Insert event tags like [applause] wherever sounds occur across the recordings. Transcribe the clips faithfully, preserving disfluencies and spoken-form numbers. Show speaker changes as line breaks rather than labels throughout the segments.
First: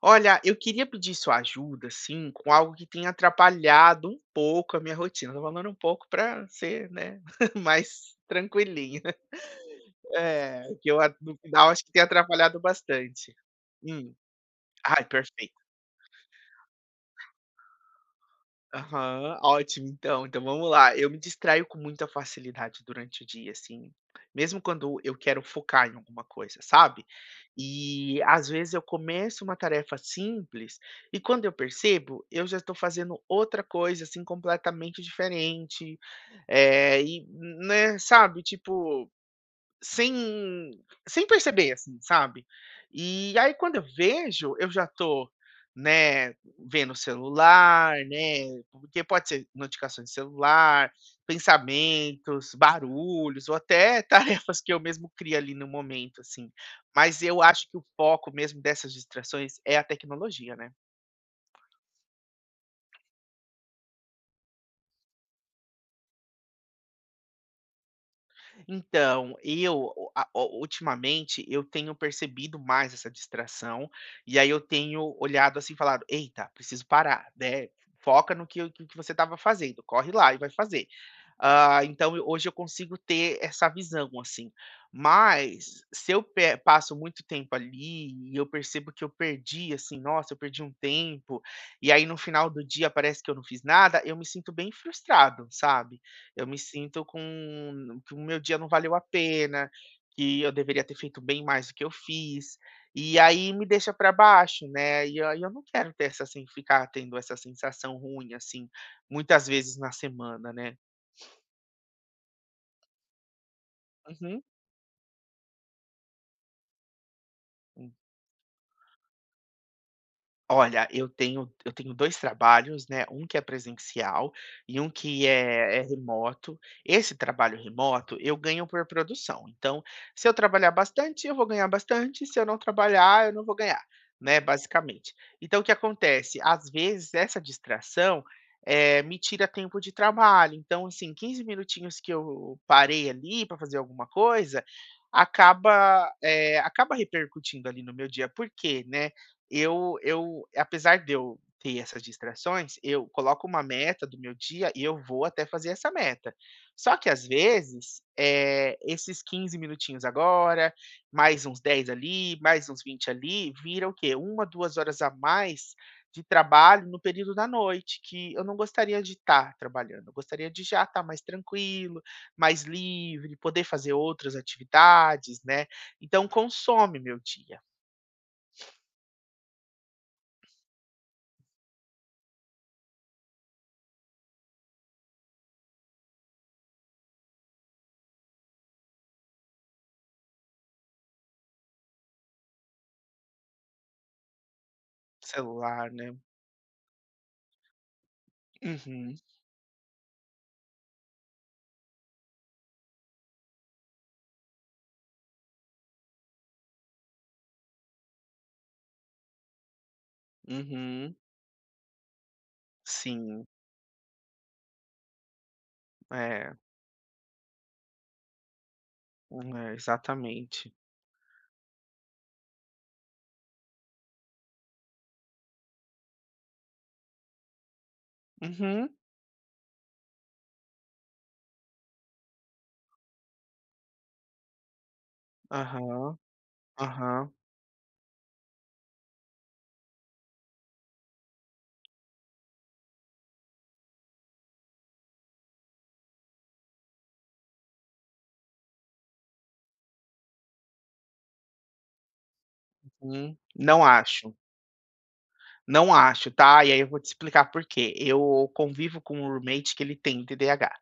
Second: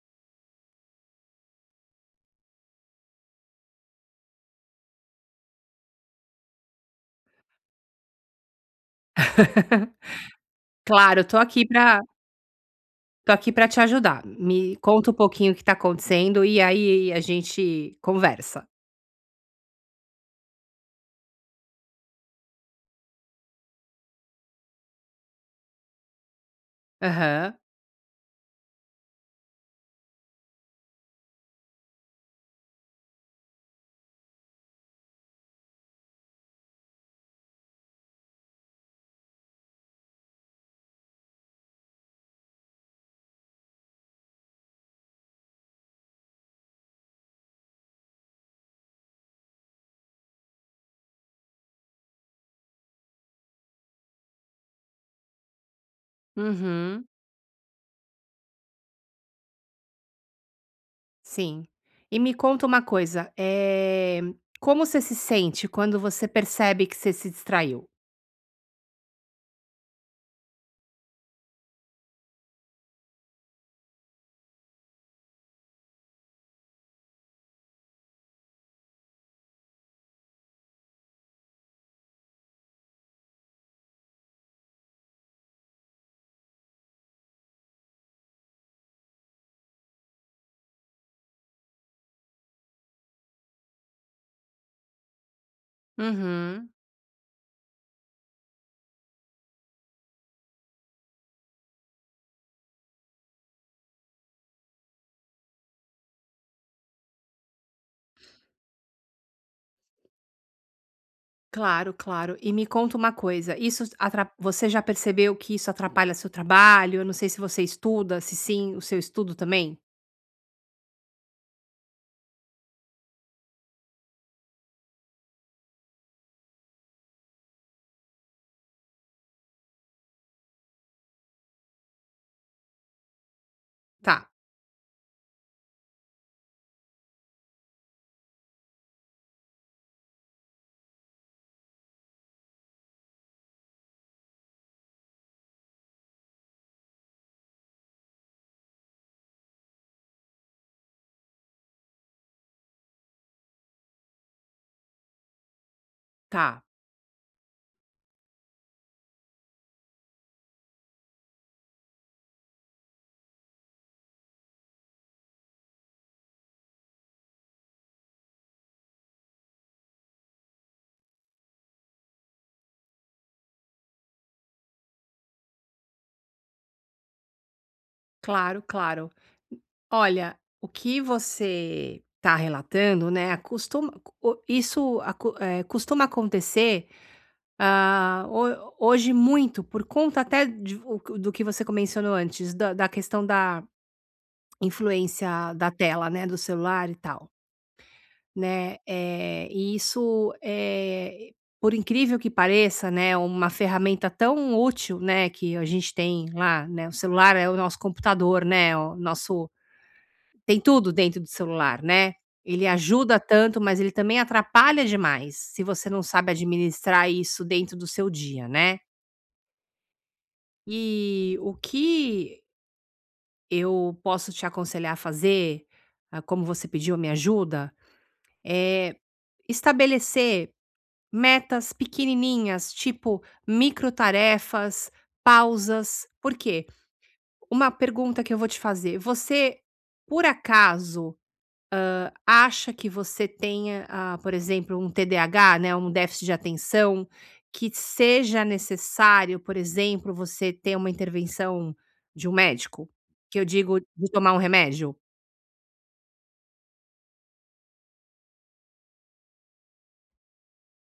Olha, eu queria pedir sua ajuda, sim, com algo que tem atrapalhado um pouco a minha rotina. Tô falando um pouco para ser, né, [laughs] mais tranquilinho. É que eu a
Claro, eu
no
tô aqui
final acho que
pra
tem atrapalhado
tô
bastante.
aqui pra te
Hum.
ajudar. Me
Ai,
conta um pouquinho o
perfeito.
que tá acontecendo e aí a gente conversa.
Aham, ótimo, então, então vamos lá. Eu me distraio com muita facilidade durante o dia, assim, mesmo quando eu quero focar em alguma coisa, sabe?
Aham.
E às vezes eu começo uma tarefa simples e, quando eu percebo, eu já estou fazendo outra coisa, assim, completamente diferente, é e, né, sabe, tipo, sem sem perceber, assim, sabe. E aí, quando eu vejo, eu já tô, né, vendo o celular, né, porque pode ser notificações de celular, pensamentos, barulhos ou até [laughs] tarefas que eu mesmo crio ali no momento, assim.
Uhum.
Mas eu acho que o foco mesmo dessas distrações é a tecnologia, né.
Sim. E me conta uma coisa, eh, como você se sente quando você percebe que você se distraiu?
Então, eu a o ultimamente eu tenho percebido mais essa distração, e aí eu tenho olhado assim e falado: "Eita, preciso parar, né, foca no que que que você estava fazendo, corre lá e vai fazer". Ah, então eu hoje eu consigo ter essa visão, assim. Mas se eu pe passo muito tempo ali e eu percebo que eu perdi, assim, nossa, eu perdi um tempo, e aí no final do dia parece que eu não fiz nada, eu me sinto bem frustrado, sabe? Eu me
Uhum.
sinto com que o meu dia não valeu a pena, que eu deveria ter feito bem mais do que eu fiz, e aí me deixa para baixo, né, e aí eu não quero ter essa sen ficar tendo essa sensação ruim, assim, muitas vezes na semana, né.
Claro, claro. E me conta uma coisa, isso atra
Uhum.
você já percebeu que isso atrapalha seu trabalho? Eu não sei se você estuda, se sim, o seu estudo também?
Olha, eu tenho eu tenho dois trabalhos, né, um que é presencial e um que é é remoto. Esse trabalho remoto, eu ganho por produção, então, se eu trabalhar bastante, eu vou ganhar bastante, se eu não trabalhar, eu não vou ganhar,
Tá,
né, basicamente. Então o que acontece, às vezes essa distração, eh, me tira tempo de trabalho, então assim, quinze minutinhos que eu parei ali para fazer alguma coisa, acaba, eh, acaba repercutindo ali no meu dia. Por quê, né? Eu eu apesar de eu ter essas distrações, eu coloco uma meta do meu dia e eu vou até fazer essa meta.
tá.
Só que às vezes, eh, esses quinze minutinhos agora, mais uns dez ali, mais uns vinte ali, vira o quê? Uma duas horas a mais de trabalho no período da noite, que eu não gostaria de estar trabalhando, eu gostaria de já estar mais tranquilo, mais livre, poder fazer outras atividades, né. Então consome meu dia,
Claro, claro. Olha, o que você está relatando, né, acostuma o isso aco eh, costuma acontecer, ah, ho hoje muito por conta até de o que- do que você mencionou antes, da da questão da influência da
celular,
tela,
né.
né, do celular e tal, né.
Uhum,
Eh, e isso, eh, por incrível que pareça, né, uma ferramenta tão útil, né, que a gente tem lá, né, o celular é o nosso computador, né, o nosso tem tudo
uhum,
dentro do celular, né. Ele ajuda
sim,
tanto, mas ele também atrapalha demais, se você não sabe
é,
administrar isso dentro do seu dia, né.
é, exatamente.
E o que eu posso te aconselhar a fazer, ah, como você pediu a minha ajuda,
Uhum,
é estabelecer metas pequenininhas, tipo microtarefas, pausas.
aham,
Por quê?
aham,
Uma pergunta que eu vou te fazer: você, por acaso, acha que você tenha, ah, por exemplo, um T D A H, né, um déficit de atenção, que seja necessário, por exemplo, você ter uma intervenção de um médico?
uhum.
Que eu digo
Não
de tomar
acho.
um remédio?
Não acho, tá? E aí eu vou te explicar por quê. Eu convivo com um roommate que ele tem T D A H,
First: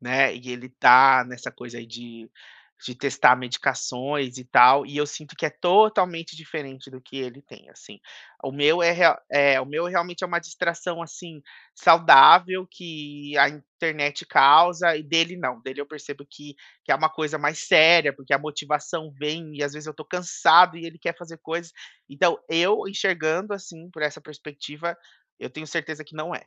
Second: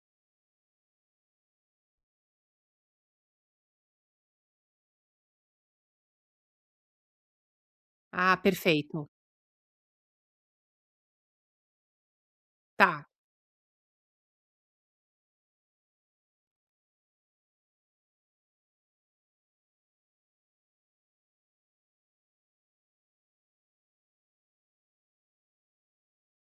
né? E ele tá nessa coisa aí de, de testar medicações e tal, e eu sinto que é totalmente diferente do que ele tem, assim.
Ah,
O meu é,
perfeito.
rea- é o meu realmente é uma distração assim saudável
Tá.
que a internet causa, e dele não. Dele eu percebo que, que é uma coisa mais séria, porque a motivação vem e às vezes eu tô cansado e ele quer fazer coisas. Então, eu enxergando, assim, por essa perspectiva, eu tenho certeza que não é,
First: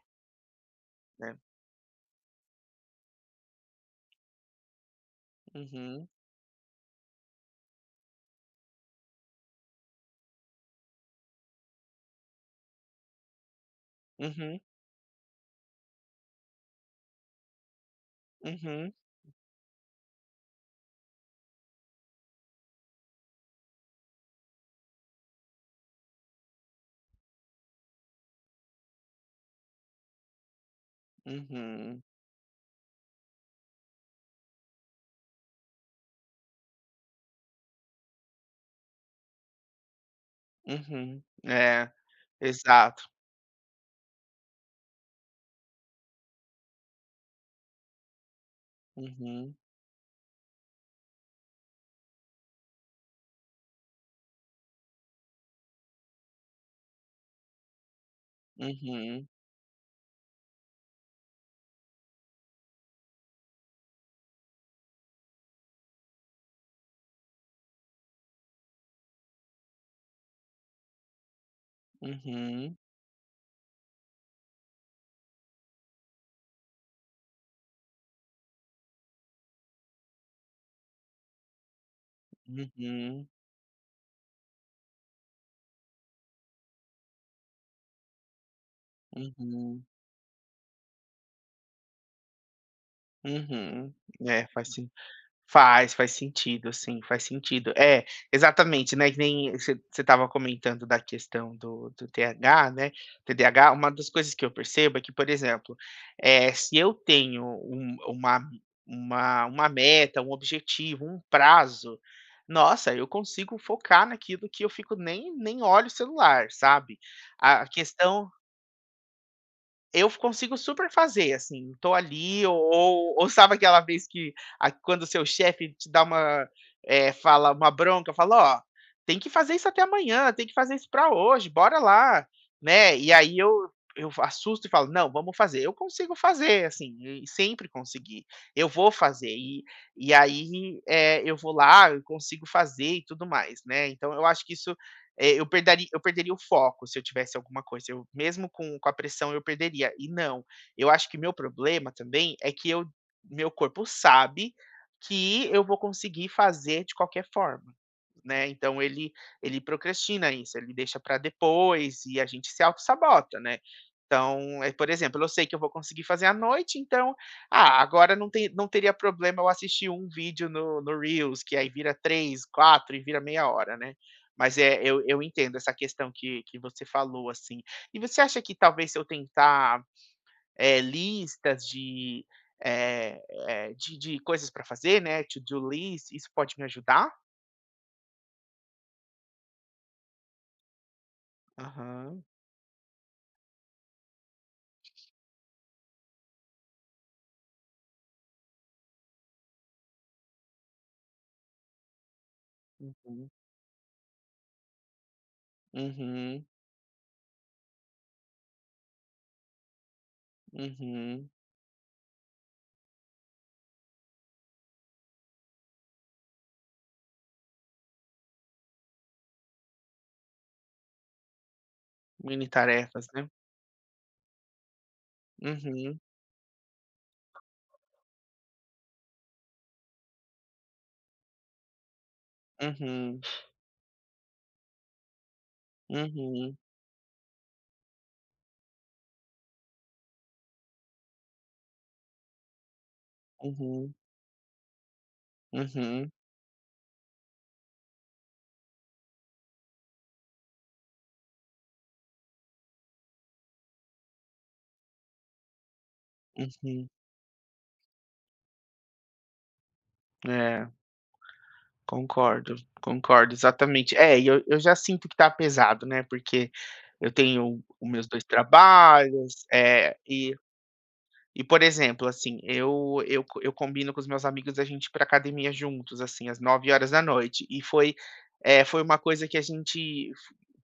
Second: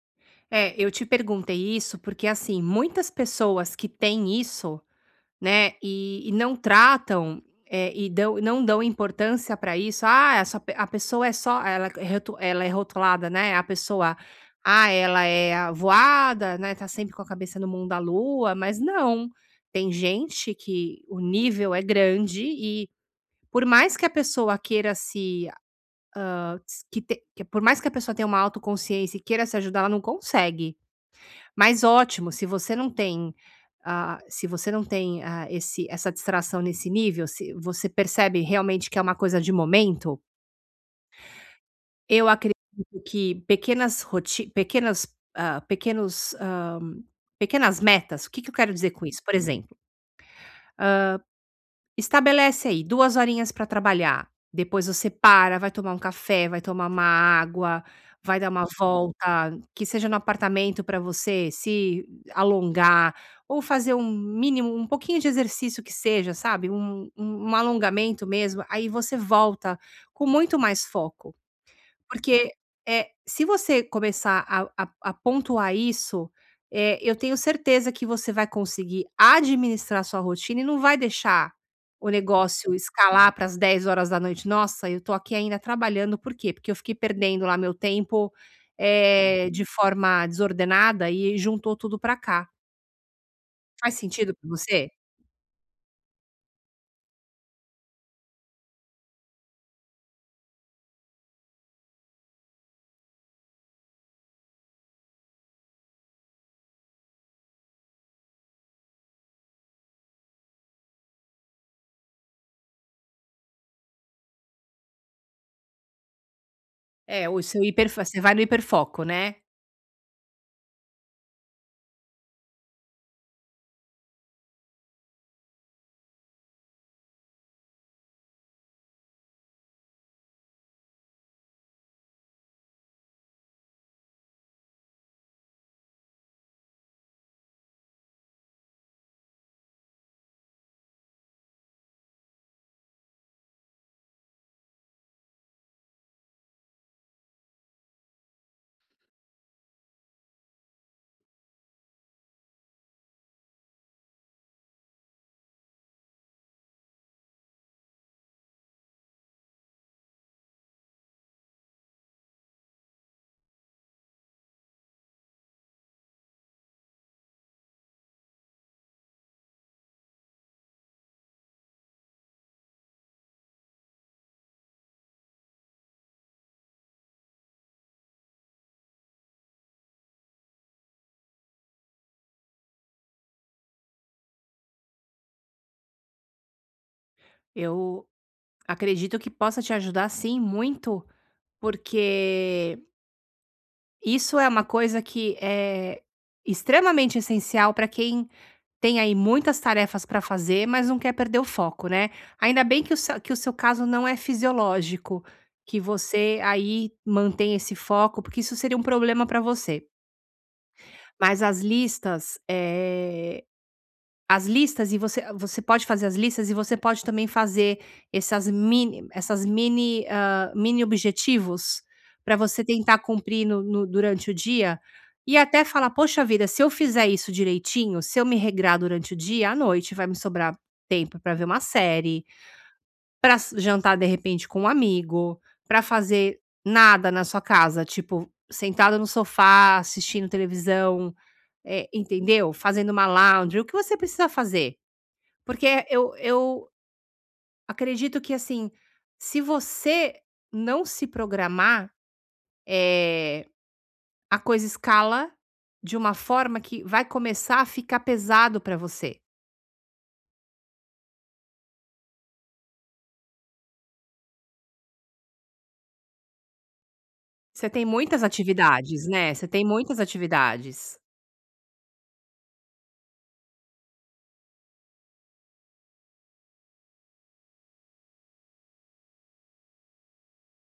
É, eu te
né.
perguntei isso porque, assim, muitas pessoas que têm isso. Né,
Uhum,
e e não tratam, eh, e dão não dão importância para isso. "Ah, essa pe a pessoa é só", ela é rotu ela é rotulada, né, a pessoa,
uhum,
"Ah, ela é a voada, né, tá sempre com a cabeça no mundo da lua", mas
uhum,
não, tem gente que o nível é grande e por mais que a pessoa queira se, hã, que te que- por mais que a pessoa tenha uma autoconsciência e queira se ajudar, ela não consegue. Mas
uhum,
ótimo, se você não tem, ah, se você não tem, ah, esse essa distração nesse nível, se você percebe realmente que é uma coisa de momento,
uhum. É,
eu acredito
exato.
que pequenas roti pequenas, ah, pequenos, hã, pequenas metas, o que que eu quero dizer com isso? Por
Uhum,
exemplo, estabelece aí duas horinhas para trabalhar, depois você para, vai tomar um café, vai tomar uma água, vai dar uma
uhum,
volta, que seja no apartamento para você se alongar, ou fazer um mínimo um pouquinho de exercício que seja, sabe, um um um alongamento mesmo, aí você volta com muito mais foco. Porque,
uhum,
eh, se você começar a a a pontuar isso, eh, eu tenho certeza que você vai conseguir administrar sua rotina e não vai deixar o negócio
uhum,
escalar para as dez horas da noite. "Nossa, eu tô aqui ainda trabalhando, por quê? Porque eu fiquei perdendo lá meu tempo, eh, de
uhum,
forma desordenada e juntou tudo para cá".
uhum.
Faz sentido
É,
para
faz
você?
Faz, faz sentido, sim, faz sentido. É, exatamente, né, que nem você você estava comentando da questão do do T H, né, T D A H, uma das coisas que eu percebo é que, por exemplo, eh, se eu tenho um uma uma uma meta, um objetivo, um prazo, nossa, eu consigo focar naquilo que eu fico nem nem olho o celular, sabe.
É, o seu
A
hiper você
questão
vai no hiperfoco, né.
Eu consigo super fazer, assim, tô ali ou ou ou sabe aquela vez que a quando o seu chefe te dá uma, eh, fala uma bronca, fala: "Ó, tem que fazer isso até amanhã, tem que fazer isso pra hoje, bora lá", né. E aí eu eu assusto e falo: "Não, vamos fazer". Eu consigo fazer, assim, e sempre consegui. Eu vou fazer e, e aí, eh, eu vou lá, eu consigo fazer e tudo mais, né. Então eu acho que isso eh, eu perderia, eu perderia o foco se eu tivesse alguma coisa, eu mesmo com com a pressão eu perderia, e não, eu acho que meu problema também é que eu meu corpo sabe que eu vou conseguir fazer de qualquer forma, né? Então ele ele procrastina isso, ele deixa para depois e a gente se auto sabota, né? Então, é, por exemplo, eu sei que eu vou conseguir fazer à noite, então, ah, agora não, tem, não teria problema eu assistir um vídeo no, no Reels, que aí vira três, quatro e vira meia hora, né? Mas é, eu, eu entendo essa questão que, que você falou, assim. E você acha que talvez se eu tentar, é, listas de, é, é, de, de coisas para fazer, né? To-do list, isso pode me ajudar?
Eu acredito que possa te ajudar sim muito.
Aham.
Porque isso é uma coisa que é extremamente essencial para quem tem aí muitas tarefas para fazer, mas não quer perder o foco, né? Ainda bem que o, seu-
Uhum.
que o seu caso não é fisiológico, que você
Uhum,
aí mantém esse foco, porque isso seria um problema para você.
uhum.
Mas as listas, eh, As listas e você você pode fazer as listas e você pode também fazer essas mini essas mini, hã, mini objetivos para
Mini
você tentar
tarefas, né.
cumprir no no durante o dia, e até falar:
Uhum,
"Poxa vida, se eu fizer isso direitinho, se eu me regrar durante o dia, à noite vai me sobrar tempo para ver uma série,
uhum,
para jantar de repente com um amigo, para fazer
uhum,
nada na sua casa, tipo, sentado no sofá assistindo televisão", eh, entendeu? Fazendo uma laundry, o que
uhum,
você precisa fazer. Porque é,
uhum,
eu eu acredito que, assim, se você não se programar, eh, a coisa escala de uma forma que
uhum.
vai começar a ficar pesado para você.
É, concordo, concordo, exatamente. É, e eu eu já sinto que tá pesado, né, porque eu tenho
Você tem
os meus dois
muitas atividades, né,
trabalhos,
você tem
é
muitas
e
atividades.
e, por exemplo, assim, eu eu co eu combino com os meus amigos a gente ir pra academia juntos, assim, às nove horas da noite e foi, eh, foi uma coisa que a gente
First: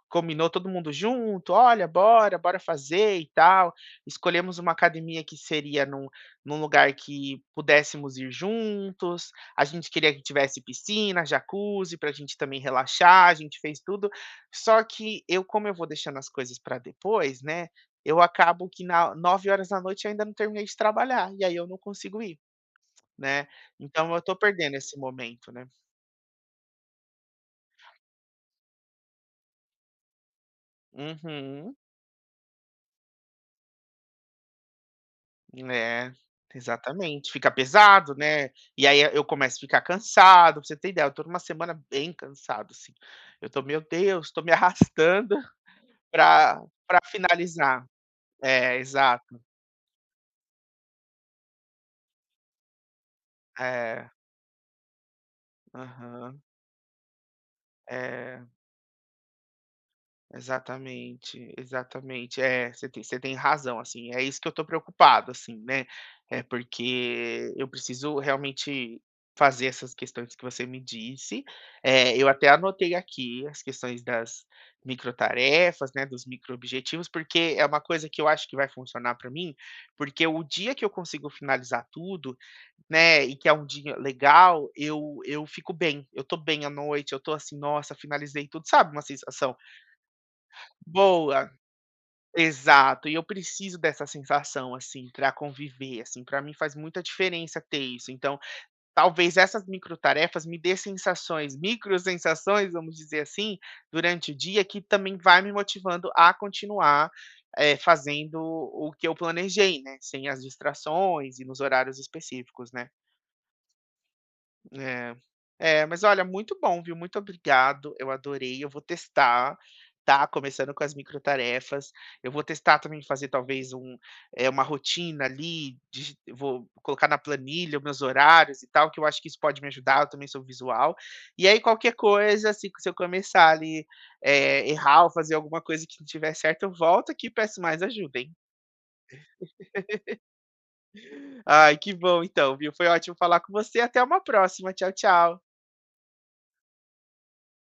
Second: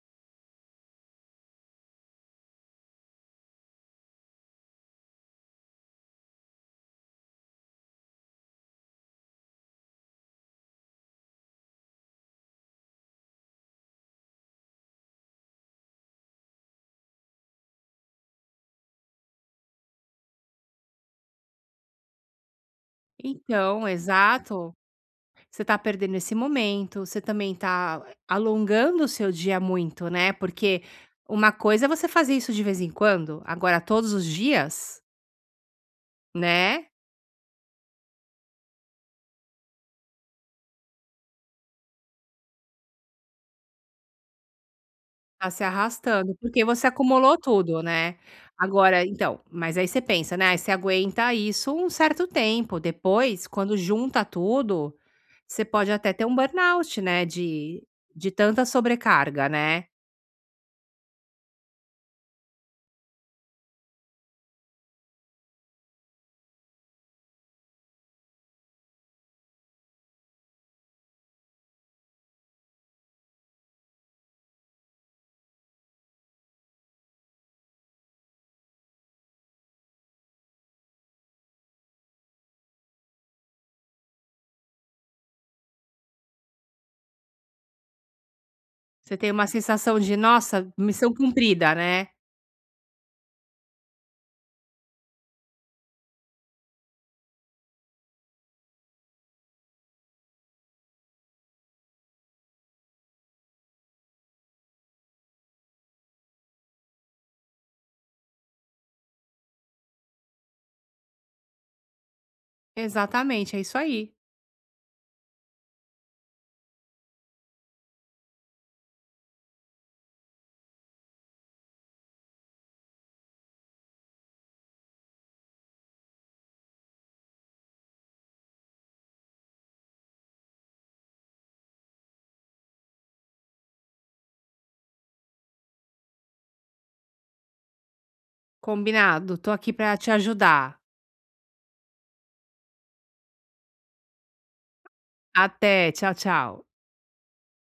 combinou todo mundo junto: "Olha, bora, bora fazer e tal". Escolhemos uma academia que seria num num lugar que pudéssemos ir juntos. A gente queria que tivesse piscina, jacuzzi, para a gente também relaxar, a gente fez tudo. Só que eu, como eu vou deixando as coisas para depois, né, eu acabo que na vinte e uma horas eu ainda não terminei de trabalhar, e aí eu não consigo ir, né.
Então,
Então eu tô perdendo
exato.
esse momento,
Você
né.
tá perdendo esse momento, você também tá alongando o seu dia muito, né, porque uma
Uhum.
coisa é você fazer isso de vez em quando, agora todos os dias,
É,
né.
exatamente. Fica pesado, né. E aí eu começo a ficar cansado, pra você ter ideia, eu tô numa semana bem cansado, assim. Eu tô: "Meu Deus, tô me [laughs] arrastando
Tá se arrastando,
pra
porque você
pra
acumulou tudo,
finalizar".
né.
É,
Agora
exato.
então, mas aí você pensa, né, aí você aguenta isso um certo tempo, depois quando
É.
junta tudo, você pode até ter um
Aham.
burnout, né, de de
É.
tanta sobrecarga, né.
Exatamente, exatamente. É, você tem você tem razão, assim, é isso que eu tô preocupado, assim, né, é porque eu preciso realmente fazer essas questões que você me disse, eh, eu até anotei aqui as questões das microtarefas, né, dos microobjetivos, porque é uma coisa que eu acho que vai funcionar para mim, porque o dia que eu consigo finalizar tudo, né, e que é um dia legal, eu eu fico bem, eu tô bem à noite, eu tô assim: "Nossa, finalizei tudo", sabe, uma
Você tem uma
sensação
sensação de: "Nossa, missão
boa.
cumprida", né.
Exato, e eu preciso dessa sensação, assim, para conviver, assim, para mim faz muita diferença ter isso. Então, talvez essas microtarefas me dê sensações, micro sensações, vamos dizer assim, durante o dia, que também vai me motivando a continuar, eh, fazendo o que eu planejei, né, sem as distrações e nos horários específicos, né.
Exatamente, é isso aí.
É. É, mas olha, muito bom, viu? Muito obrigado. Eu adorei. Eu vou testar, tá? Começando com as microtarefas. Eu vou testar também fazer talvez um, eh, uma rotina ali, digi- vou colocar na planilha os meus horários e tal, que eu acho que isso pode me ajudar. Eu também sou visual. E aí, qualquer coisa, se, se eu começar ali, eh, errar ou fazer alguma coisa que não tiver certo, eu volto aqui e peço mais ajuda, hein?
Combinado, tô aqui pra te ajudar.
Ai, que bom então, viu? Foi ótimo falar com você. Até uma próxima. Tchau, tchau.
Até, tchau, tchau.